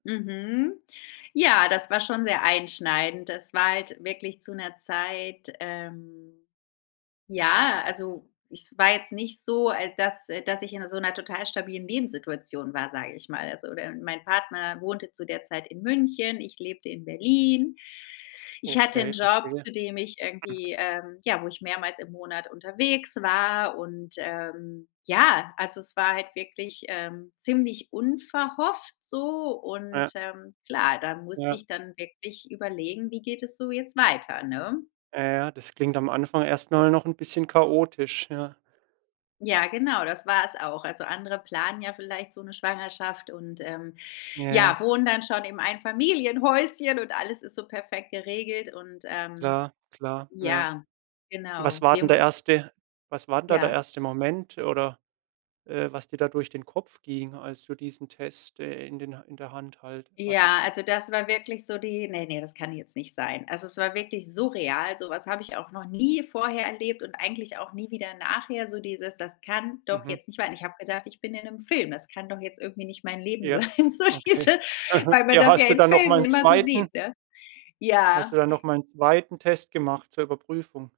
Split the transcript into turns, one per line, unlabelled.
Mhm. Ja, das war schon sehr einschneidend. Das war halt wirklich zu 'ner Zeit ähm, ja, also es war jetzt nicht so, al dass dass ich in so 'ner total stabilen Lebenssituation war, sage ich mal. Also, de mein Partner wohnte zu der Zeit in München, ich lebte in Berlin, ich hatte 'n
Okay,
Job,
verstehe.
zu dem ich
Mhm.
irgendwie ähm, ja, wo ich mehrmals im Monat unterwegs war. Und, ähm, ja, also es war halt wirklich, ähm, ziemlich unverhofft so und,
Ja.
ähm, klar, da musste
Ja.
ich dann wirklich überlegen, wie geht es so jetzt weiter, ne?
Ja, ja. Das klingt am Anfang erst mal noch 'n bisschen chaotisch, ja?
Ja, genau, das war es auch. Also andere planen ja vielleicht so 'ne Schwangerschaft und, ähm,
Ja,
ja,
ja.
wohnen dann schon im Einfamilienhäuschen und alles ist so perfekt geregelt. Und, ähm,
Klar, klar, ja.
ja,
Was
genau,
war
wir
denn der
muss
1. Was war denn da der
Ja.
1. Moment oder, äh, was dir da durch den Kopf ging, als du diesen Test, äh, in den Ha in der Hand halt
Ja,
hattest?
also das war wirklich so die: „Ne, ne, das kann jetzt nicht sein.“ Also, es war wirklich surreal. So was habe ich auch noch nie vorher erlebt und eigentlich auch nie wieder nachher. So dieses: „Das kann doch
Mhm.
jetzt nicht wahr sein.“ Ich habe gedacht, ich bin in 'nem Film. Das kann doch jetzt irgendwie nicht mein Leben
Ja.
sein, so
Okay.
diese
Aha.
weil man
Hier
das ja
hast du
in
dann noch
Filmen
mal 'n
immer so
zweiten
sieht, ne?
Hast du
Ja.
dann noch mal 'n 2. Test gemacht zur Überprüfung?